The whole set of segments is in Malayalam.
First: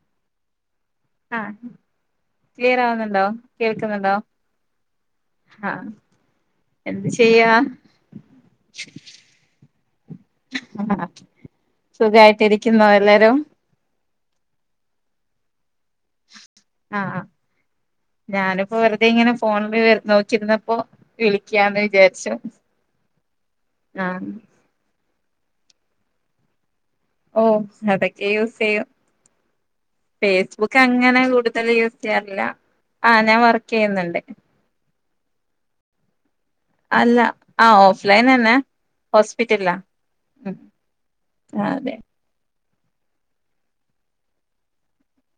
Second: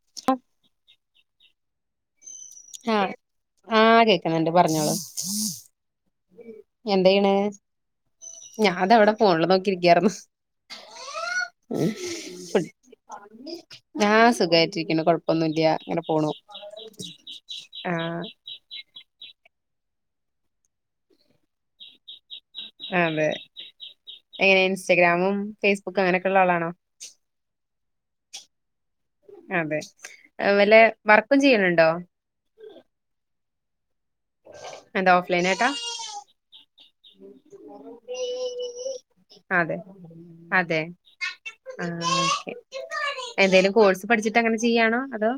[unintelligible] ആഹ് ക്ലിയർ ആഹ് ആവുന്നുണ്ടോ ആഹ് കേൾക്കുന്നുണ്ടോ കേക്കുന്നുണ്ട് പറഞ്ഞോളൂ ആഹ് എന്ത് ചെയ്യാ ഞാതാ ഇവിടെ ഫോണില് നോക്കിയിരിക്കാറുന്നു സുഖായിട്ടിരിക്കുന്നു എല്ലാരും ആഹ് സുഖായിട്ടിരിക്കുന്നു കൊഴപ്പൊന്നുല്ല അങ്ങനെ പോണു ആഹ് ആഹ് ആഹ് ഞാന്പ്പൊ വെർതെ ഇങ്ങനെ ഫോൺല് നോക്കിയിര്ന്നപ്പോ വിളിക്കാന്ന് വിചാര്ച്ചു അതെ എങ്ങനെ ഇൻസ്റ്റാഗ്രാമും ഫേസ്ബുക്കും അങ്ങനെയൊക്കെ ഉള്ള ആളാണോ ഓഹ് അതൊക്കെ യൂസെയ്യും അതെ വല്ല ഫേസ്ബുക്ക് അങ്ങനെ വർക്കും കൂടുതല് ചെയ്യണുണ്ടോ യൂസെയ്യാറില്ല ആഹ് ഞാൻ വർക്കെയ്യ്ന്ന്ണ്ട് എന്താ ഓഫ് ലൈൻ ആയിട്ട അല്ല ആ ഓഫ്ലൈനന്നെ ഹോസ്പിറ്റൽലാ ഉം ആ അതെ എന്തേലും കോഴ്സ് പഠിച്ചിട്ട് അങ്ങനെ ചെയ്യാണോ അതോ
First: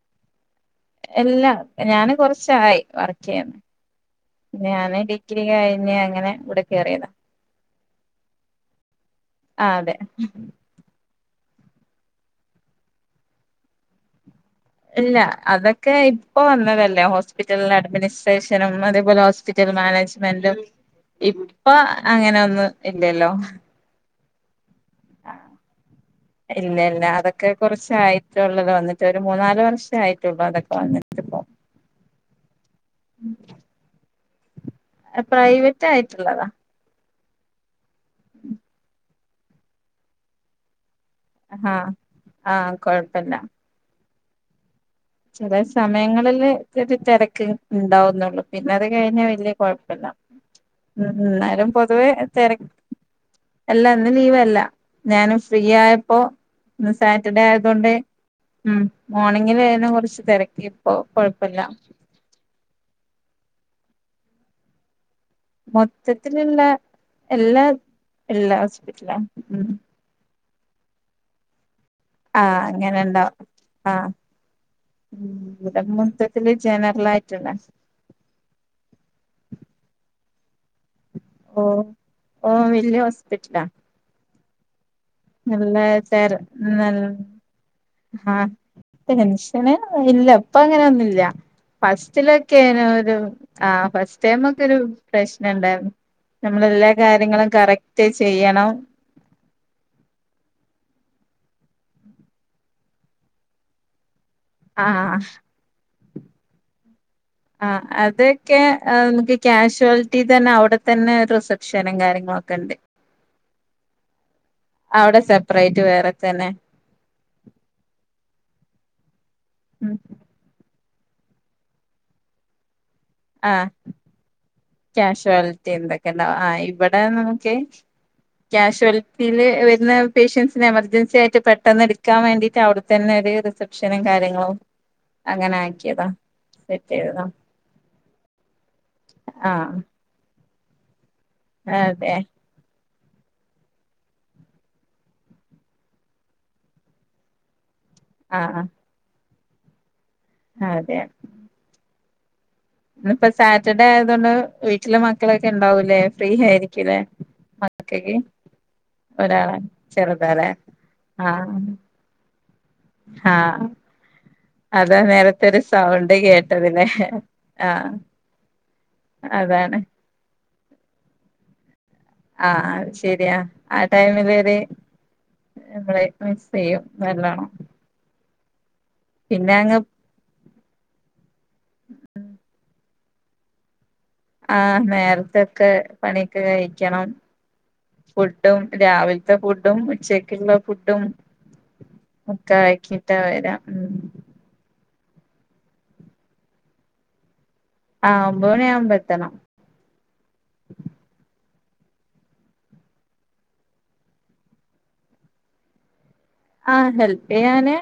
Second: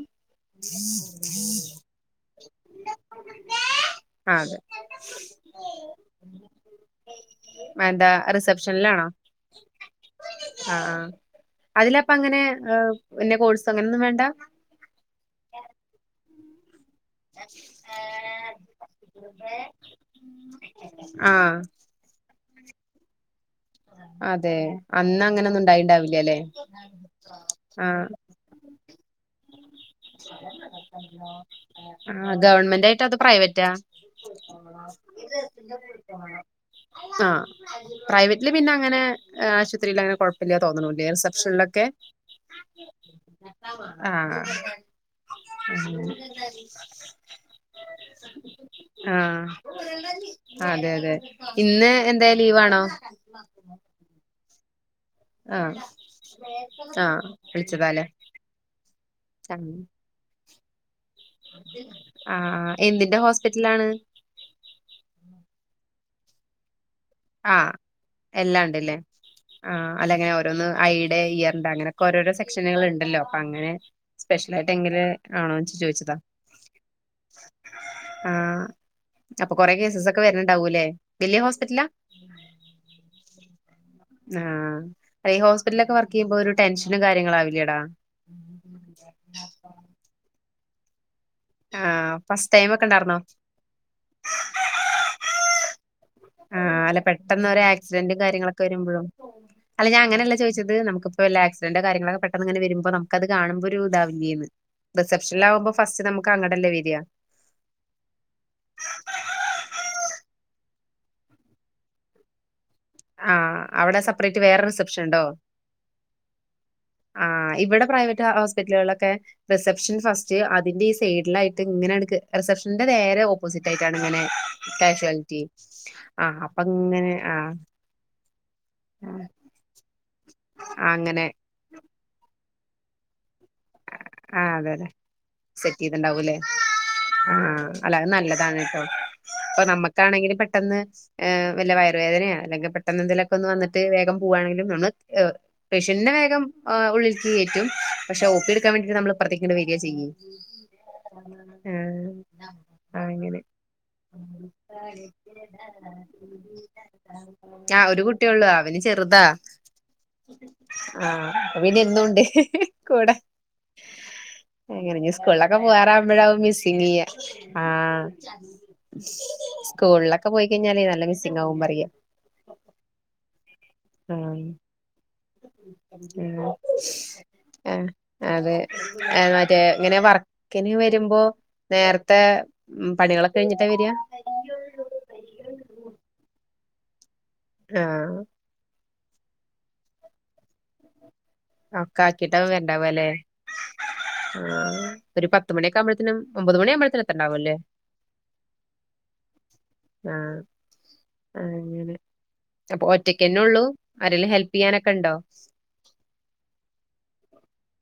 എല്ലാം ഞാന് കൊർച്ചായി വർക്കെയ്യ ആഹ് അതെ ഞാന് ഡി ഗ്രി കഴിഞ്ഞ അങ്ങനെ ഇവടെ കേറിയതാ എന്താ റിസപ്ഷനിലാണോ ആഹ് അതെ ആഹ് ആഹ് അതിലപ്പ അങ്ങനെ പിന്നെ കോഴ്സ് അങ്ങനെന്നും വേണ്ട ഇല്ല അതൊക്കെ ഇപ്പൊ വന്നതല്ലേ ഹോ സ്പിറ്റൽ അഡ്മിനിസ്ട്രേഷനും അതേപോലെ ഹോസ്പിറ്റൽ മാനേജ്മെന്റും ആഹ് ഇപ്പ അങ്ങനൊന്നും ഇല്ലല്ലോ അതെ അന്ന് അങ്ങനൊന്നും ഉണ്ടായിണ്ടാവില്ലല്ലേ ഇല്ലല്ല അതൊക്കെ ആഹ് കൊറച്ചായിട്ടുള്ളല്ലോ വന്നി ട്ട് ഒരു മൂന്നാല് വർഷ ആയിട്ടുള്ളൂ അതൊക്കെ വന്നിട്ട്പ്പം ആഹ് ഗവൺമെന്റ് ആയിട്ട അത് പ്രൈവറ്റാ പ്രൈവറ്റ് ആയിട്ട്ള്ളതാ ആഹ് പ്രൈവറ്റില് പിന്നെ അങ്ങനെ ആശുപത്രിയില് അങ്ങനെ കൊഴപ്പില്ല തോന്ന്ന്നുലേ റിസ ആഹ് പ്ഷൻലൊക്കെ ആഹ് കൊഴപ്പല്ല ആഹ് ചില സമയങ്ങളില് ഇത്തിരി തിരക്ക് ഉണ്ടാവുന്നുള്ളു പിന്നെ അത് കഴിഞ്ഞ വലിയ കുഴപ്പല്ല ആഹ് അതെ ഉം അതെ എന്നാലും ഇന്ന് പൊതുവെ എന്തേ തിരക്ക് ലീവാണോ അല്ല ഇന്ന് ലീവ് അല് ഞാന് ഫ്രീ ആഹ് ആയപ്പോ ഇന്ന് ആഹ് സാറ്റർഡേ ആയതോണ്ട് വിളിച്ചതാല്ലേ ഉം മോർണിങ്ങിലേനു കൊറച്ച് തെരക്കിപ്പൊ കൊഴപ്പല്ല ആഹ് എന്തിന്റെ ഹോസ്പിറ്റലാണ് മൊത്തത്തില്ള്ള എല്ലാ ആഹ് ഇള്ള ഹോസ്പിറ്റലാണ് ഉം അല്ലങ്ങനെ ഓരോന്ന് [unintelligible] അങ്ങനൊക്കെ ഓരോരോ ആഹ് അങ്ങനെ സെക്ഷനുകള്ണ്ടല്ലോ അപ്പൊ ഇണ്ടാവും അങ്ങനെ ആഹ് സ്പെഷ്യൽ ആയിട്ട് എങ്ങനെ ഉം ആണോച്ച് ഇവിടെ ചോയ്ച്ചതാ മൊത്തത്തില് ജനറൽ ആയിട്ടുള്ള ആഹ് അപ്പൊ കൊറെ കേസസൊക്കെ വരണുണ്ടാവൂല്ലേ ഓഹ് ഓഹ് വല്യ ഹോസ്പിറ്റലാ ആഹ് ഈ നല്ല ഹോസ്പിറ്റലൊക്കെ വർക്ക് തെര ചെയ്യുമ്പോ ഒരു ടെൻഷനും നല്ല കാര്യങ്ങളും ആവില്ലേടാ ആഹ് ടെൻഷന് ഇല്ല ഇപ്പൊ അങ്ങനെ ഒന്നൂല്ല ആഹ് ഫസ്റ്റ് ടൈം ഒക്കെ ഫസ്റ്റിലൊക്കെനൊരു ഉണ്ടായിരുന്നോ ആ ഫസ്റ്റ് ടൈമൊക്കെ ഒരു പ്രശ്നണ്ടായിരുന്നു ആഹ് നമ്മളെല്ലാ അല്ല പെട്ടെന്ന് കാര്യങ്ങളും ഒരു കറക്റ്റ് ആക്സിഡന്റും കാര്യങ്ങളൊക്കെ ചെയ്യണം വരുമ്പോഴോ അല്ല ഞാൻ അങ്ങനെയല്ല ചോദിച്ചത് നമുക്കിപ്പോ വല്ല ആക്സിഡൻ്റോ കാര്യങ്ങളോക്കെ പെട്ടെന്ന്ങ്ങനെ വരുമ്പോ നമുക്കത് കാണുമ്പൊ ഒരു ഇതാവില്ലേന്ന് ആഹ് റിസപ്ഷനിലാവുമ്പോ ഫസ്റ്റ് നമുക്ക് അങ്ങടെല്ലേ വര്യ ആഹ് അതൊക്കെ നമുക്ക് ക്യാഷ്വാലിറ്റി തന്നെ അവിടെത്തന്നെ റിസപ്ഷനും കാര്യങ്ങളൊക്കെ ഉണ്ട് ആഹ് അവിടെ സെപ്പറേറ്റ് വേറെ റിസപ്ഷൻ അവിടെ ഉണ്ടോ സെപ്പറേറ്റ് വേറെ തന്നെ ആഹ് ഇവിടെ പ്രൈവറ്റ് ഹോസ്പിറ്റലുകളിലൊക്കെ ഉം റിസപ്ഷൻ ഫസ്റ്റ് അതിന്റെ ഈ സൈഡിലായി ട്ട് ഇങ്ങനടുക്ക് റിസപ്ഷന്റെ നേരെ ആഹ് ഓപ്പോസിറ്റായിട്ടാണ് ഇങ്ങനെ കാഷ്വാലിറ്റി എന്തൊക്കെ ഉണ്ടാവും ആഹ് അപ്പൊ ഇങ്ങനെ ആഹ് കാഷ്വാൽറ്റീല് വരുന്ന പേഷ്യൻസിന് എമർജൻസി അങ്ങനെ ആയിട്ട് പെട്ടെന്ന് എടു- ക്കാൻ വേണ്ടീട്ട് അവിടെ തന്നെ ഒരു റിസപ് റിസെപ്ഷനും ആ കാര്യങ്ങളും അതെ അതെ സെറ്റ് അങ്ങനാക്കിയതാ ചെയ്തിണ്ടാവൂല്ലേ സെറ്റ് ചെയ്തതാ ആഹ് അല്ല അത് നല്ലതാണ് ട്ടോ ഇപ്പൊ ആഹ് നമ്മുക്കാണെങ്കിലും പെട്ടെന്ന് ഏഹ് വല്ല അതെ വയറുവേദനയോ അല്ലെങ്കി പെട്ടന്ന് എന്തെലുമൊക്കെയൊന്ന് വന്നട്ട് വേഗം പോവാണെങ്കില് നമ്മള് പേഷ്യൻ്റിനെ വേഗം ആ ഉള്ളിൽക്ക് കയറ്റും പക്ഷെ ഓ പി എടുക്കാൻ വേണ്ടിട്ട് നമ്മള് ഇപ്പറത്തേക്ക് ഇങ്ങട് വരികാ ചെയ്യാ ആഹ് അതേയോ ഉം ഇന്നിപ്പ സാറ്റർഡേ ആയതോണ്ട് വീട്ടില് മക്കളൊക്കെ ഇണ്ടാവൂലേ ഫ്രീ ആയിരിക്കൂല്ലേ ആഹ് ഒരു കുട്ടിയേള്ളൂ അവന് ചെറുതാ ഒരാളെ ചെറുതാലേ ആഹ് അതുപിന്നെ എന്നൂണ്ട് കൂടെ ആഹ് അതാ അങ്ങനങ്ങീ നേരത്തെ സ്കൂളിലൊക്കെ ഒരു സൗണ്ട് പോവാറാവുമ്പഴാവും കേട്ടതില്ലേ മിസ്സിങ്ങെയ്യ ആഹ് അതാണ് സ്കൂളിലൊക്കെ പോയിക്കഴിഞ്ഞാല് നല്ല മിസ്സിംഗാകും പറയാ ആഹ് ആഹ് ശെരിയാ ആ ടൈമില് ആഹ് ഒര് നമ്മളെ മിസ് ചെയ്യും നല്ലോണം ആഹ് അതെ പിന്നെ മറ്റേ അങ്ങ് ഇങ്ങനെ വർ- ക്കിന് വരുമ്പോ നേരത്തെ ഉം പണികളൊക്കെ കഴിഞ്ഞിട്ടാ വര്യാ ആഹ് നേരത്തെയൊക്കെ പണിയൊക്കെ കഴിക്കണം ആഹ് ഡും രാവിലത്തെ ഫുഡും ഉച്ചക്കുള്ള ഫുഡും ഒക്കെ ആക്കിട്ടാ ഒക്കെ വരണ്ടാവല്ലേ ആക്കിയിട്ടാ വരാ ആഹ് ഒരു പത്ത് മണിയൊക്കെയാകുമ്പഴത്തേനും ഒമ്പത് മണിയാവുമ്പഴത്തേനും എത്തണ്ടാവുല്ലേ ആഹ് ഒമ്പത് മണിയാവുമ്പോ എത്തണം ആഹ് അത് ശരി അപ്പൊ ഒറ്റക്കന്നെ ഉള്ളൂ ആരേലും ഹെല്പ് ചെയ്യാനൊക്കെ ഉണ്ടോ ആഹ് ഹെല്പ് ചെയ്യാന്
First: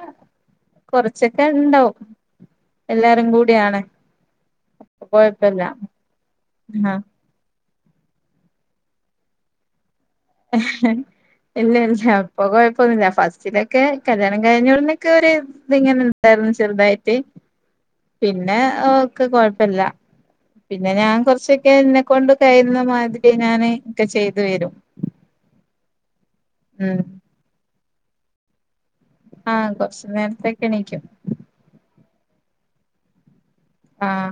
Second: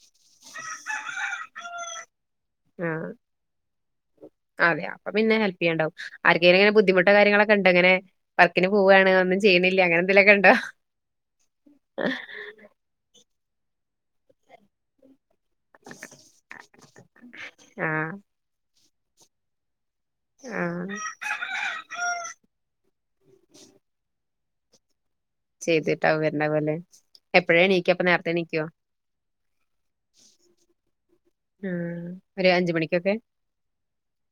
കൊറച്ചൊക്കെ ഉണ്ടാവും എല്ലാരും കൂടിയാണ് അതെയോ അപ്പൊ അപ്പ പിന്നെ ഹെൽപ് കൊഴപ്പല്ല ചെയ്യണ്ടാവും ആർക്കെലും ഇങ്ങനെ ബുദ്ധിമുട്ട ട്ട് കാര്യങ്ങളൊക്കെ ഉണ്ടോ ങ്ങനെ വർക്കിന് പോവാണ് ഒന്നും ചെയ്യണില്ല അങ്ങനെ എന്തെലൊക്കെ ഉണ്ടോ ഇല്ല ഇല്ല ഇപ്പൊ കൊഴപ്പൊന്നുമില്ല ഫസ്റ്റിലെ ക്കെ കല്യാണം കഴിഞ്ഞോടനൊക്കെ ഒരു ഇത്ങ്ങനെണ്ടായിരുന്നു ചെറുതായിട്ട് പിന് ആഹ് പിന്നെ ഓക്കെ കൊഴപ്പല്ല പിന്നെ ആഹ് ഞാൻ കുറച്ചൊക്കെ എന്നെക്കൊണ്ട് കഴിയുന്ന മാതിരി ഞാന് ഒക്കെ ചെയ്തു വരും ചെയ്തിട്ടാവും വരണ പോലെ ഉം എപ്പഴാ എണിക്ക ഇപ്പ നേരത്തെ എണിക്കുവോ ആഹ് കൊറച്ച് നേരത്തേ ഒക്കെ എണീക്കും ഉം ഒരു അഞ്ച് മണിക്കൊക്കെ ആഹ്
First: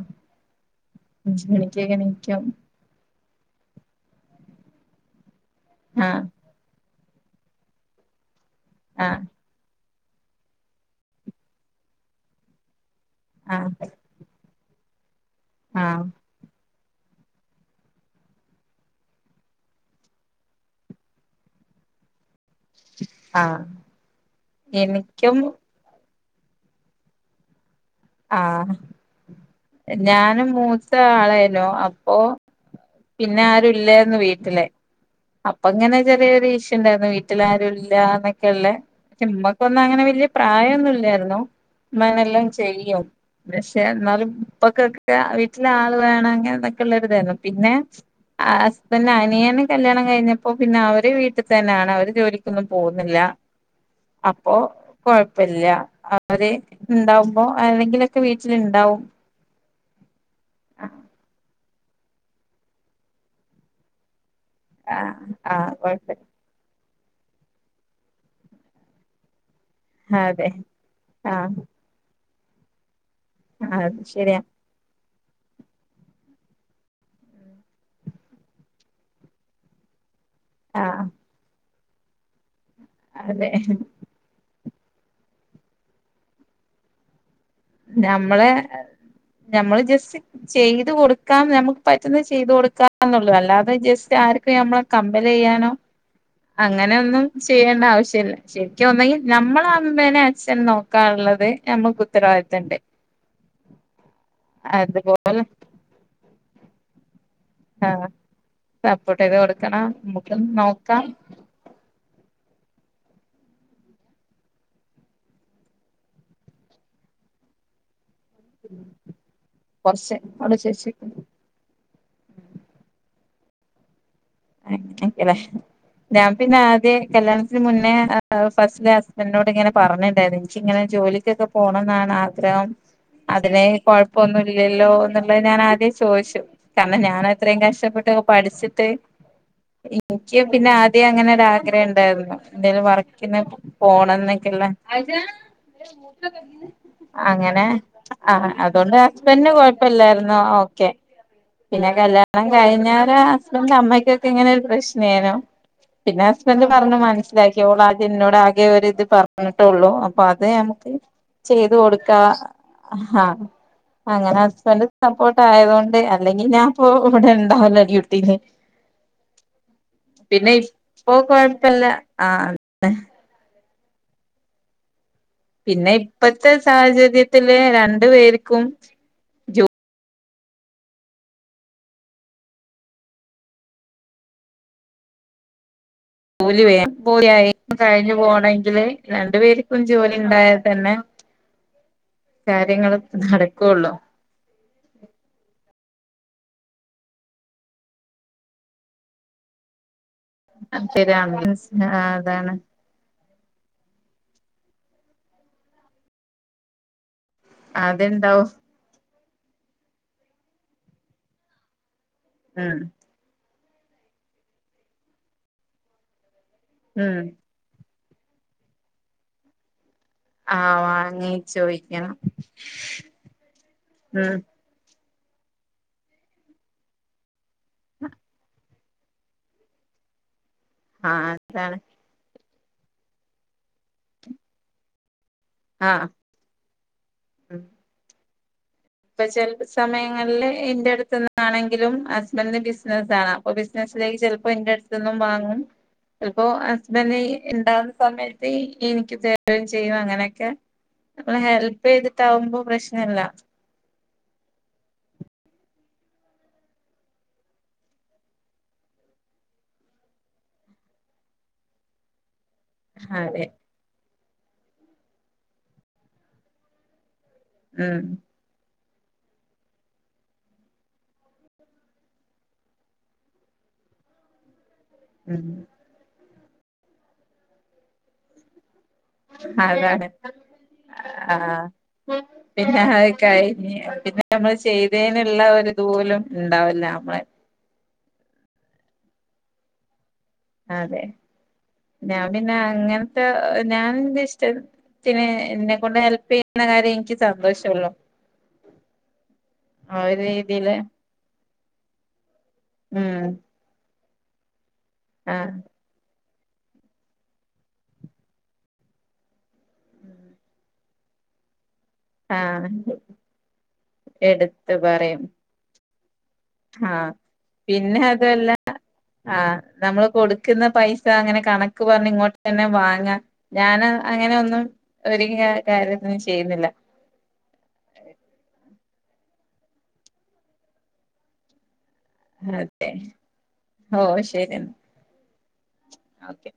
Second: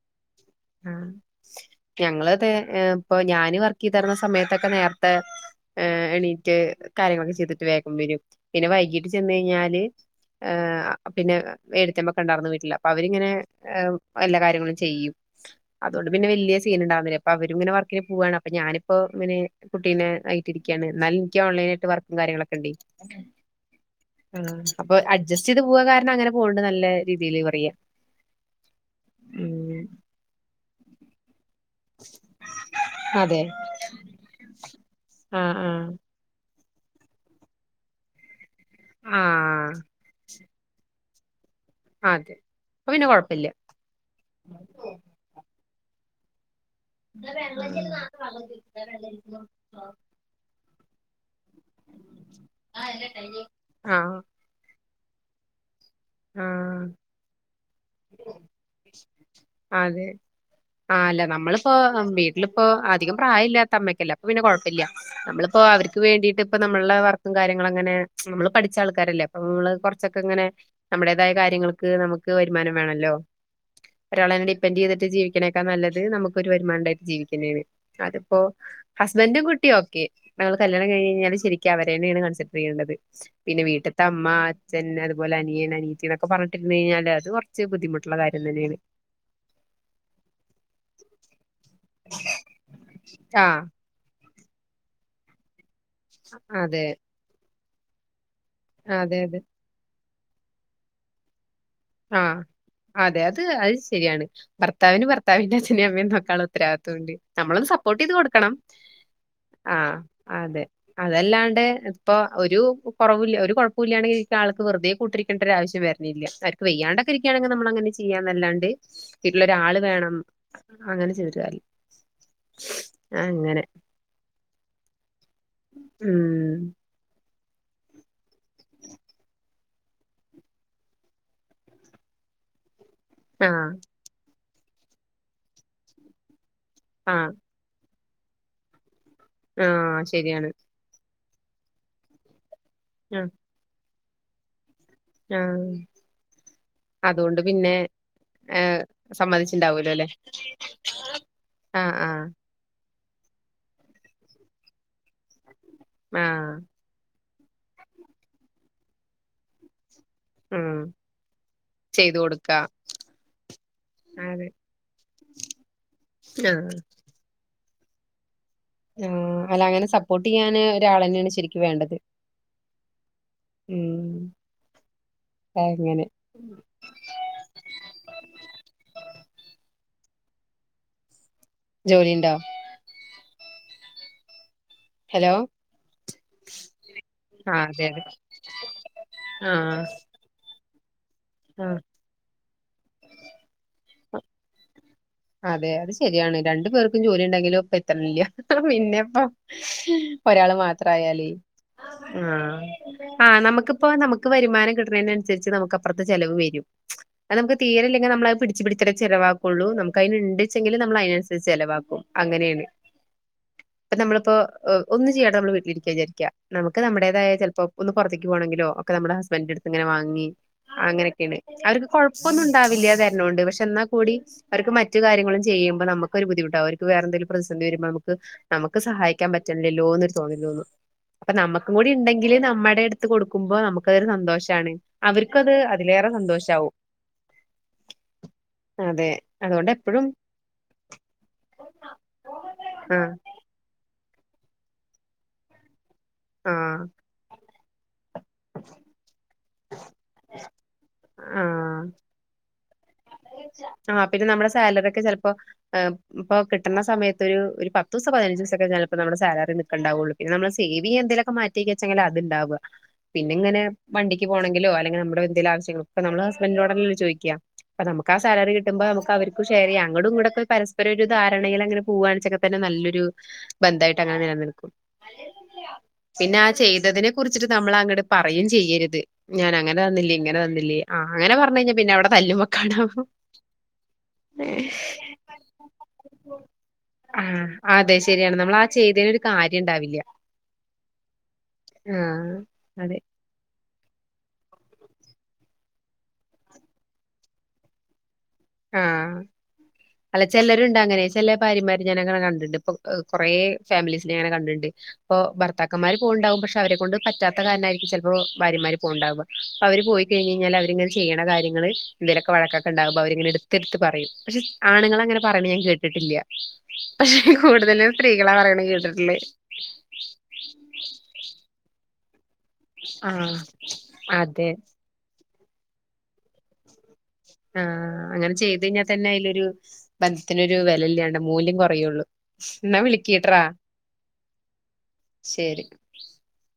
ആഹ് അഞ്ച് മണിക്കൊക്കെ ഞങ്ങള് എണീക്കും അതെ ഏഹ് അപ്പൊ ഞാന് വർക്ക് ചെയ്താരുന്ന സമയത്തൊക്കെ നേരത്തെ ഏഹ് ആഹ് എണീ റ്റ് കാര്യങ്ങളൊക്കെ ചെയ്തിട്ട് വേഗം വരും പിന്നെ വൈകീട്ട് ആഹ് ചെന്ന് കഴിഞ്ഞാല് ഏഹ് പിന്നെ ഏട്ടത്തിയമ്മ ഒക്കെ ഉണ്ടായിരുന്ന് വീട്ടില് അപ്പൊ അവര് ഇങ്ങനെ ആഹ് എഹ് എല്ലാ കാര്യങ്ങളും ചെയ്യും ആഹ് അതുകൊണ്ട് പിന്നെ വലിയ സീൻ ഉണ്ടാവുന്നില്ല ഇപ്പൊ അവരും ഇങ്ങനെ വർക്കിന് പോവയാണ് അപ്പൊ ഞാനിപ്പോ ഇങ്ങനെ കുട്ടീനെ ആയിട്ടിരിക്ക്യാണ് എന്നാലും എനിക്ക് ഓൺലൈനായിട്ട് വർക്കും കാര്യങ്ങളൊക്കെ [unintelligible] ആഹ് ഏഹ് അപ്പോൾ എനിക്കും അഡ്ജസ്റ്റ് ചെയ്ത് പോകാൻ കാരണം അങ്ങനെ പോവുണ്ട് നല്ല രീതിയിയില് പറയാം ആഹ് ഞാനും മൂത്ത ആളായിരുന്നു അപ്പൊ അതെ പിന്നെ ആരു ഇല്ലായിരുന്ന് വീട്ടില് ആഹ് അപ്പ ആഹ് ഇങ്ങനെ ചെറിയ ഒരു ഇഷ്യൂ ഇണ്ടായിരുന്നു വീട്ടില് ആരും ഇല്ലാ എന്നൊക്കെ ഉള്ളെ ഇമ്മ ഇപ്പ ആഹ് ഒന്നും അങ്ങനെ വലിയ പ്രായം ഒന്നു ഇല്ലായിരുന്നു ഉമ്മ അങ്ങനെ അതെ എല്ലാം അപ്പൊ ചെയ്യും പിന്നെ കുഴപ്പമില്ല. [unintelligible] പക്ഷെ എന്നാലും ഇപ്പൊ ഒക്കെ വീട്ടിലെ ആള് വേണം അങ്ങനെ എന്നൊക്കെ ഉള്ള ഒരു ഇതായിരുന്നു പിന്നെ ആഹ് ഹസ്ബൻഡിന്റെ അനിയനെ കല്യാണം കഴിഞ്ഞപ്പോ പിന്നെ അവര് വീട്ടിൽ തന്നെയാണ് അവര് ജോലിക്കൊന്നും പോകുന്നില്ല ആഹ് അപ്പോ കൊഴപ്പ ഇല്ല അ ആ അവര് ഉണ്ടാവുമ്പോ ആരെങ്കിലൊക്കെ വീട്ടില് ഉണ്ടാവും അതെ ആഹ് അല്ല നമ്മള് ഇപ്പൊ വീട്ടിലിപ്പോ അധികം പ്രായം ഇല്ലാത്ത അമ്മ ഒക്കെ ഇല്ലേ അപ്പം പിന്നെ കൊഴ പ്പം ഇല്ല ആഹ് നമ്മളിപ്പോ ആഹ് അവർക്ക് കൊഴപ്പ വേണ്ടിട്ട് ഇപ്പ നമ്മളുടെ വർ ക്കും കാര്യങ്ങളും അങ്ങനെ നമ്മള് പഠിച്ച ആൾക്കാരല്ലേ അപ്പൊ നമ്മള് കുറച്ചൊക്കെ ഇങ്ങനെ അതെ അവരുടേതായ ആഹ് കാര്യങ്ങൾക്ക് നമുക്ക് വരുമാനം വേണല്ലോ അത് ഒരാളെ ശരിയാ തന്നെ ഡി പ്പെൻഡ് ചെയ്തിട്ട് ജീവിക്കണേക്കാൾ നല്ലത് നമുക്ക് ഒരു വരുമാനം ഇണ്ടായിട്ട് ജീവിക്ക തന്നേണ് അതിപ്പോ ഹസ്ബന്റും കുട്ടിയും ഓക്കെ ഞങ്ങള് കല്യാണം ആഹ് കഴിഞ്ഞ് കഴിഞ്ഞാല് ശരിക്ക് അവരെ തന്നെയാണ് കൺസെപ്റ്റ് ചെയ്യേണ്ടത് അതെ പിന്നെ വീട്ടി ടെ അമ്മ അച്ഛൻ അതുപോലെ അനിയൻ അനീയത്തി എന്നൊക്കെ പറഞ്ഞിട്ട് ഇരുന്ന് കഴിഞ്ഞാല് അത് ബുദ്ധിമുട്ടുള്ള കാര്യം നമ്മളെ തന്നെയാണ് ഞമ്മള് ജസ്റ്റ് ചെയ്തു കൊടുക്കാം നമ്മുക്ക് പറ്റുന്നത് ചെയ്ത് കൊടുക്കാം എന്നെ ഉള്ളു ആഹ് അല്ലാതെ ജസ്റ്റ് ആർക്കും നമ്മളെ കമ്പല് ചെയ്യാനോ അതെ അങ്ങനെ ഒന്നും ചെയ്യേണ്ട ആവശ്യല്ല ശരിക്കും അതെ ഒന്നെങ്കിൽ അതെ നമ്മളെ അമ്മേനെ അച്ഛനെയും നോക്കാനുള്ളത് നമ്മൾക്ക് ആഹ് ഉത്തരവാദി അതെ അത് അത് ശരിയാണ് ഭർത്താവിന് അതുപോലെ ഭർത്താവിന്റെ അച്ഛനും അമ്മയും നോക്കാനുള്ള ഉത്തരവാദിത്തം ഉണ്ട് നമ്മള് ഒന്ന് സപ്പോർട്ട് ആഹ് ചെയ്ത് കൊടുക്കണം സപ്പോർട്ട് ചെയ്ത് കൊടുക്കണം ആഹ് നമുക്ക് അതെ നോക്കാം അതല്ലാണ്ട് ഇപ്പൊ ഒരു കുറവും ഇല്ല ഒരു കുഴപ്പും ഇല്ലാണ്ടെ ഇങ്ങനെ ഇരിക്കണ ആൾക്ക് വെറുതെ കൂട്ടിരിക്കേണ്ട ഒരു ആവശ്യം വരുന്നില്ല വെയ്യാണ്ടെ ഒക്കെ ഇരിക്കാണെങ്കി നമ്മള് അങ്ങനെ ചെയ്യാന്നെ അല്ലാണ്ട് വീട്ടിലൊരാള് വേണം കൊറച്ച് അവിടെ ചേച്ചി അങ്ങനെ ചെയ്തിട്ട് കാര്യല്ല അങ്ങനെ [unintelligible] പിന്നെ ഉം ആദ്യേ കല്യാണത്തിന് മുന്നേ ഫസ്റ്റ്ലെ ഹസ്ബൻഡിനോട് ഇങ്ങനെ പറഞ്ഞിണ്ടായിരുന്നു എനിക്ക് ഇങ്ങനെ ജോലിക്ക് ഒക്കെ പോണം എന്നാണ് ആഗ്രഹം അതിനെ ആഹ് കൊഴപ്പൊന്നും ഇല്ലല്ലോ എന്നുള്ളത് ഞാൻ ആദ്യം ചോദിച്ചു കാരണം ഞാൻ ആഹ് അത്രയും കഷ്ടപ്പെട്ട് പഠിച്ചിട്ട് ആഹ് എനിക്ക് ശരിയാണ് പിന്നെ....... ഇ അങ്ങനെ ഒരാഗ്രഹം ഇണ്ടായിരുന്നു എന്തെലും ആഹ് വർക്കിന്ന് പോണം എന്നൊക്കെള്ളെ...... [inaudible] ആഹ് അതുകൊണ്ട് അങ്ങനെ പിന്നെ ആ ഏഹ് അതോണ്ട് ഹസ്ബന്ഡന് സമ്മതിച്ചിണ്ടാവൂലോ ല്ലേ കൊഴപ്പല്ലായിരുന്നോ ഓക്കെ..... പിന്നെ ആഹ് ആഹ് കല്യാണം...... കഴിഞ്ഞേരം ഹസ്ബൻ് അമ്മയ്ക്കൊക്കെ ഇങ്ങനെ ഒരു പ്രശ്നെനു പിന്നെ ആഹ് ഹസ്ബൻഡ് പറഞ്ഞു മന. ഇതാക്കിയോളാ എന്നോട് ആകെ ഒരു ഇത് പറഞ്ഞു. എന്നിട്ടള്ളൂ അപ്പൊ അത് ഉം നമുക്ക് ചെയ്ത് കൊടുക്കാ ആഹ്. അങ്ങനെ അതെ ഹസ്ബൻഡ് സപ്പോർട്ട് ആയതോണ്ട് അല്ലെങ്കിൽ ആഹ് ഞാപ്പോ ഇവിടെ ഇണ്ടാവോല്ലോ ഡ്യൂട്ടിന്. ആ അല്ല അങ്ങനെ സപ്പോർട്ട് ചെയ്യാന് ഇപ്പൊ ഒരാലെന്നെണ് ശരിക്കും കൊഴപ്പല്ല വേണ്ടത്. ആഹ് ഉം. പിന്നെ അങ്ങനെ ഇപ്പത്തെ സാഹചര്യത്തില് രണ്ട് പേര്ക്കും. ജോലി ഇണ്ടോ.. ഹലോ..... ജൂലി വേലിയി ആ അതെ അതെ കഴിഞ്ഞു പോണമെങ്കില് രണ്ടു പേർക്കും ജോലി ഇണ്ടായാൽ തന്നെ. ആഹ്.. കാര്യങ്ങള് നടക്കൊള്ളൂ. അതെ അത് ശരിയാണ് രണ്ടു പേർക്കും ജോലി ഇണ്ടെങ്കിലും ഇപ്പ എത്തണില്ല പിന്നെപ്പോ. ഒരാള് മാത്രായാലേ ശരിയാണ് ആ. അതാണ് ആഹ നമുക്കിപ്പ നമുക്ക് വരുമാനം കിട്ടണതിന അനുസരിച്ച് നമുക്ക് അപ്പുറത്തെ ചെലവ് വരും.... അത് നമക്ക് തീരല്ലെങ്കിൽ നമ്മളത് അത്ണ്ടാവും പിടിച്ച് പിടിച്ചല്ലെ ചെലവാക്കൊള്ളു നമുക്ക് അയിന് ഇണ്ട്ച്ചങ്കിൽ നമ്മൾ അയിനനുസരി ചെലവാക്കും..... അങ്ങനെണ് ഉം ഇപ്പൊ നമ്മളിപ്പോ ഒന്നും ചെയ്യാണ്ട നമ്മള് വീട്ടിലിരിക്ക വിചാരിക്ക നമുക്ക് ഉം നമ്മടേതായ ചൽപ്പോ ഒന്ന് പൊറത്തേക്ക് പോകണെങ്കിലോ ഒക്കെ നമ്മ ഹസ്ബൻഡറടുത്ത്ന്ന് വാങ്ങി.... ആഹ് വാങ്ങി അങ്ങനെയൊക്കെണ് അവര്ക്ക് ചോയിക്കണം കൊഴപ്പൊന്നും ഇണ്ടാവില്ല തരന്നോണ്ട് പക്ഷെ എന്നാ കൂടി. ഉം അവർക്ക് മറ്റു കാര്യങ്ങള് ചെയ്യുമ്പോ നമ്മക്ക് ഒരു ബുദ്ധിമുട്ടാ അവര്ക്ക് വേറെന്തെങ്കിലും പ്രതിസന്തിവരുമ്പോ നമക്ക് നമുക്ക് സഹായിക്കാൻ പറ്റ്ണ്ല്ലല്ലോന്ന് തോന്നലോള്ളൂ ആഹ് അപ്പൊ നമ്മക്കും അതാണ് കൂടി ഉണ്ടെങ്കില് നമ്മുടെ അടു. ത്ത് കൊടുക്കുമ്പോ നമുക്കതൊരു സന്തോഷാണ് അവര്ക്കത് ആഹ് അതിലേറെ സന്തോഷമാവും. അതെ. ചല അതുകൊണ്ട് എപ്പഴും സമയങ്ങളില് ഇന്റെട്ത്ത്ന്നാണെങ്കിലും ഹസ്ബൻഡന് ബിസിനസ് ആഹ് കാണാം.. അ ബിസിനസിലേക്ക് ചെലപ്പോ എന്റെ അടുത്ത്ന്നും വാങ്ങും ചിലപ്പോ ആഹ് ഹസ്ബൻ ഇണ്ട. സമയത്ത് ഇനിക്ക് തരും ചെയ്യും അങ്ങനെയൊക്കെ നമ്മളെ ഹെൽപ് ചെയ്തിട്ടാവുമ്പോൾ.. പ്രശ്നല്ല.... ആഹ പിന്നെ നമ്മുടെ സാലറി ഒക്കെ ചെപ്പോ..... ഇപ്പൊ കിട്ടണ സമയത്ത് ഒരു പതുസോ പതിനഞ്ച്സൊക്കെ ചെലപ്പോ നമ്മടെ സാലറി നിക്ക്ണ്ടാവൊള്ളൂ പിന്ന നമ്മള് സേവിയെ എന്തെലൊക്കെ മാറ്റിവെക്കണേങ്കിൽ അത്ണ്ടാവ.. പിന്നെ അതെ ഇങ്ങനെ വണ്ടിക്ക് പോണെങ്കിലോ അല്ലെങ്കിൽ നമ്മുടെ എന്തെലും ആവശ്യങ്ങൾകൊക്കെ ഇപ്പൊ നമ്മള് ഹസ്ബൻറിനോട്ല്ലെ ചോയ്ക്കാ... ഉം. ക്കാ സാലറി കിട്ടുമ്പോ നമുക്ക് അവർക്കും ഷെയറെയ്യാം അങ്ങടും ഇങ്ങടും ഒകെ പരസ്പരം ഒരു ധാരണയിൽ അങ്ങനെ പോവാണ്ച്ചങ്കി നല്ലൊരു. ബന്ധായിട്ട് അങ്ങനെ നിലനിൽക്കും. ഉം. പിന്നെ ആ ചെയ്തതിനെ കുറിച്ചിട്ട് നമ്മൾ അങ്ങട്ട് പറയും ചെയ്യര്ത്. ഞാൻ അതാണ് അങ്ങനെന്നില്ലെ ഇങ്ങനെന്നില്ലേ ആ അങ്ങനെ പറഞ്ഞു കഴിഞ്ഞാ പിന്നവിടെ തല്ലുമ്മകാണവും. കഴിഞ് പിന്നെ നമ്മള് ചെയ്തേന്ള്ള ഒരിത്പോലും ഇണ്ടാവില്ല നമ്മളെ. ആ അതെ ശരിയാണ് നമ്മൾ ആ ചെയ്തേന് ഒരു കാര്യം ഇണ്ടാവില്ല. അതെ ഞാൻ ആഹ് പിന്നെ അതെ അങ്ങനത്തെ ഞാൻ ഇഷ്ട. ത്തിന് എന്നെ കൊണ്ട് ഹെൽപ്പ് ചെയ്യുന്ന കാര്യം എനിക്ക് സന്തോഷള്ളു ആഹ് ആ ഒരു അല്ല രീതിയില് ചെലരുണ്ട് അങ്ങനെ ചില ഭാര്യമാര് ഞാന് അങ്ങനെ കണ്ടിണ്ട് ഇപ്പ ഉം കൊറെ ഫാമിലീസിനെ അങ്ങനെ കണ്ടിണ്ട് ഇപ്പൊ ആഹ് ഭർത്താക്കന്മാര് പോവാണ്ടാവും പക്ഷെ അവരെ കൊണ്ട് പറ്റാത്ത കാരണായിരിക്കും ചിലപ്പോ ഭാര്യമാര് പോവ്ണ്ടാവുക അപ്പൊ അവര് പോയി കഴിഞ്ഞ് കഴിഞ്ഞാല് അവരിങ്ങനെ ചെയ്യണ കാര്യങ്ങള് എന്തേലൊക്കെ വഴക്കൊക്കെ ആഹ് ഇണ്ടാമ്പോ അവരിങ്ങനെ എടുത്തെടുത്തു പറയും പക്ഷെ എടുത്ത് ആണുങ്ങളങ്ങനെ പറയും പറയണ ഞാൻ കേട്ടിട്ടില്ല. ആഹ് കൂടുതലും പിന്നെ സ്ത്രീകളാ അതുവല്ല പറയണ കേട്ട്ട്ടുള്ളേ. ആഹ് നമ്മള് കൊടുക്കുന്ന പൈസ അങ്ങനെ കണക്ക് പറഞ്ഞ് ഇങ്ങോ തന്നെ വാങ്ങാൻ ആഹ് ഞാൻ അതെ അങ്ങനെയൊന്നും ഒരു കാര്യത്തിനും ചെയ്യുന്നില്ല. ആ അങ്ങനെ ചെയ്ത് കഴിഞ്ഞാൽ തന്നെ അയിലൊരു. ബന്ധത്തിനൊരു വില ഇല്ലാണ്ട് മൂല്യം കുറയുള്ളൂ. എന്നാ അതെ വിളിക്കിട്രോ ഓ ശരി എന്നാ ശരി. ഓക്കെ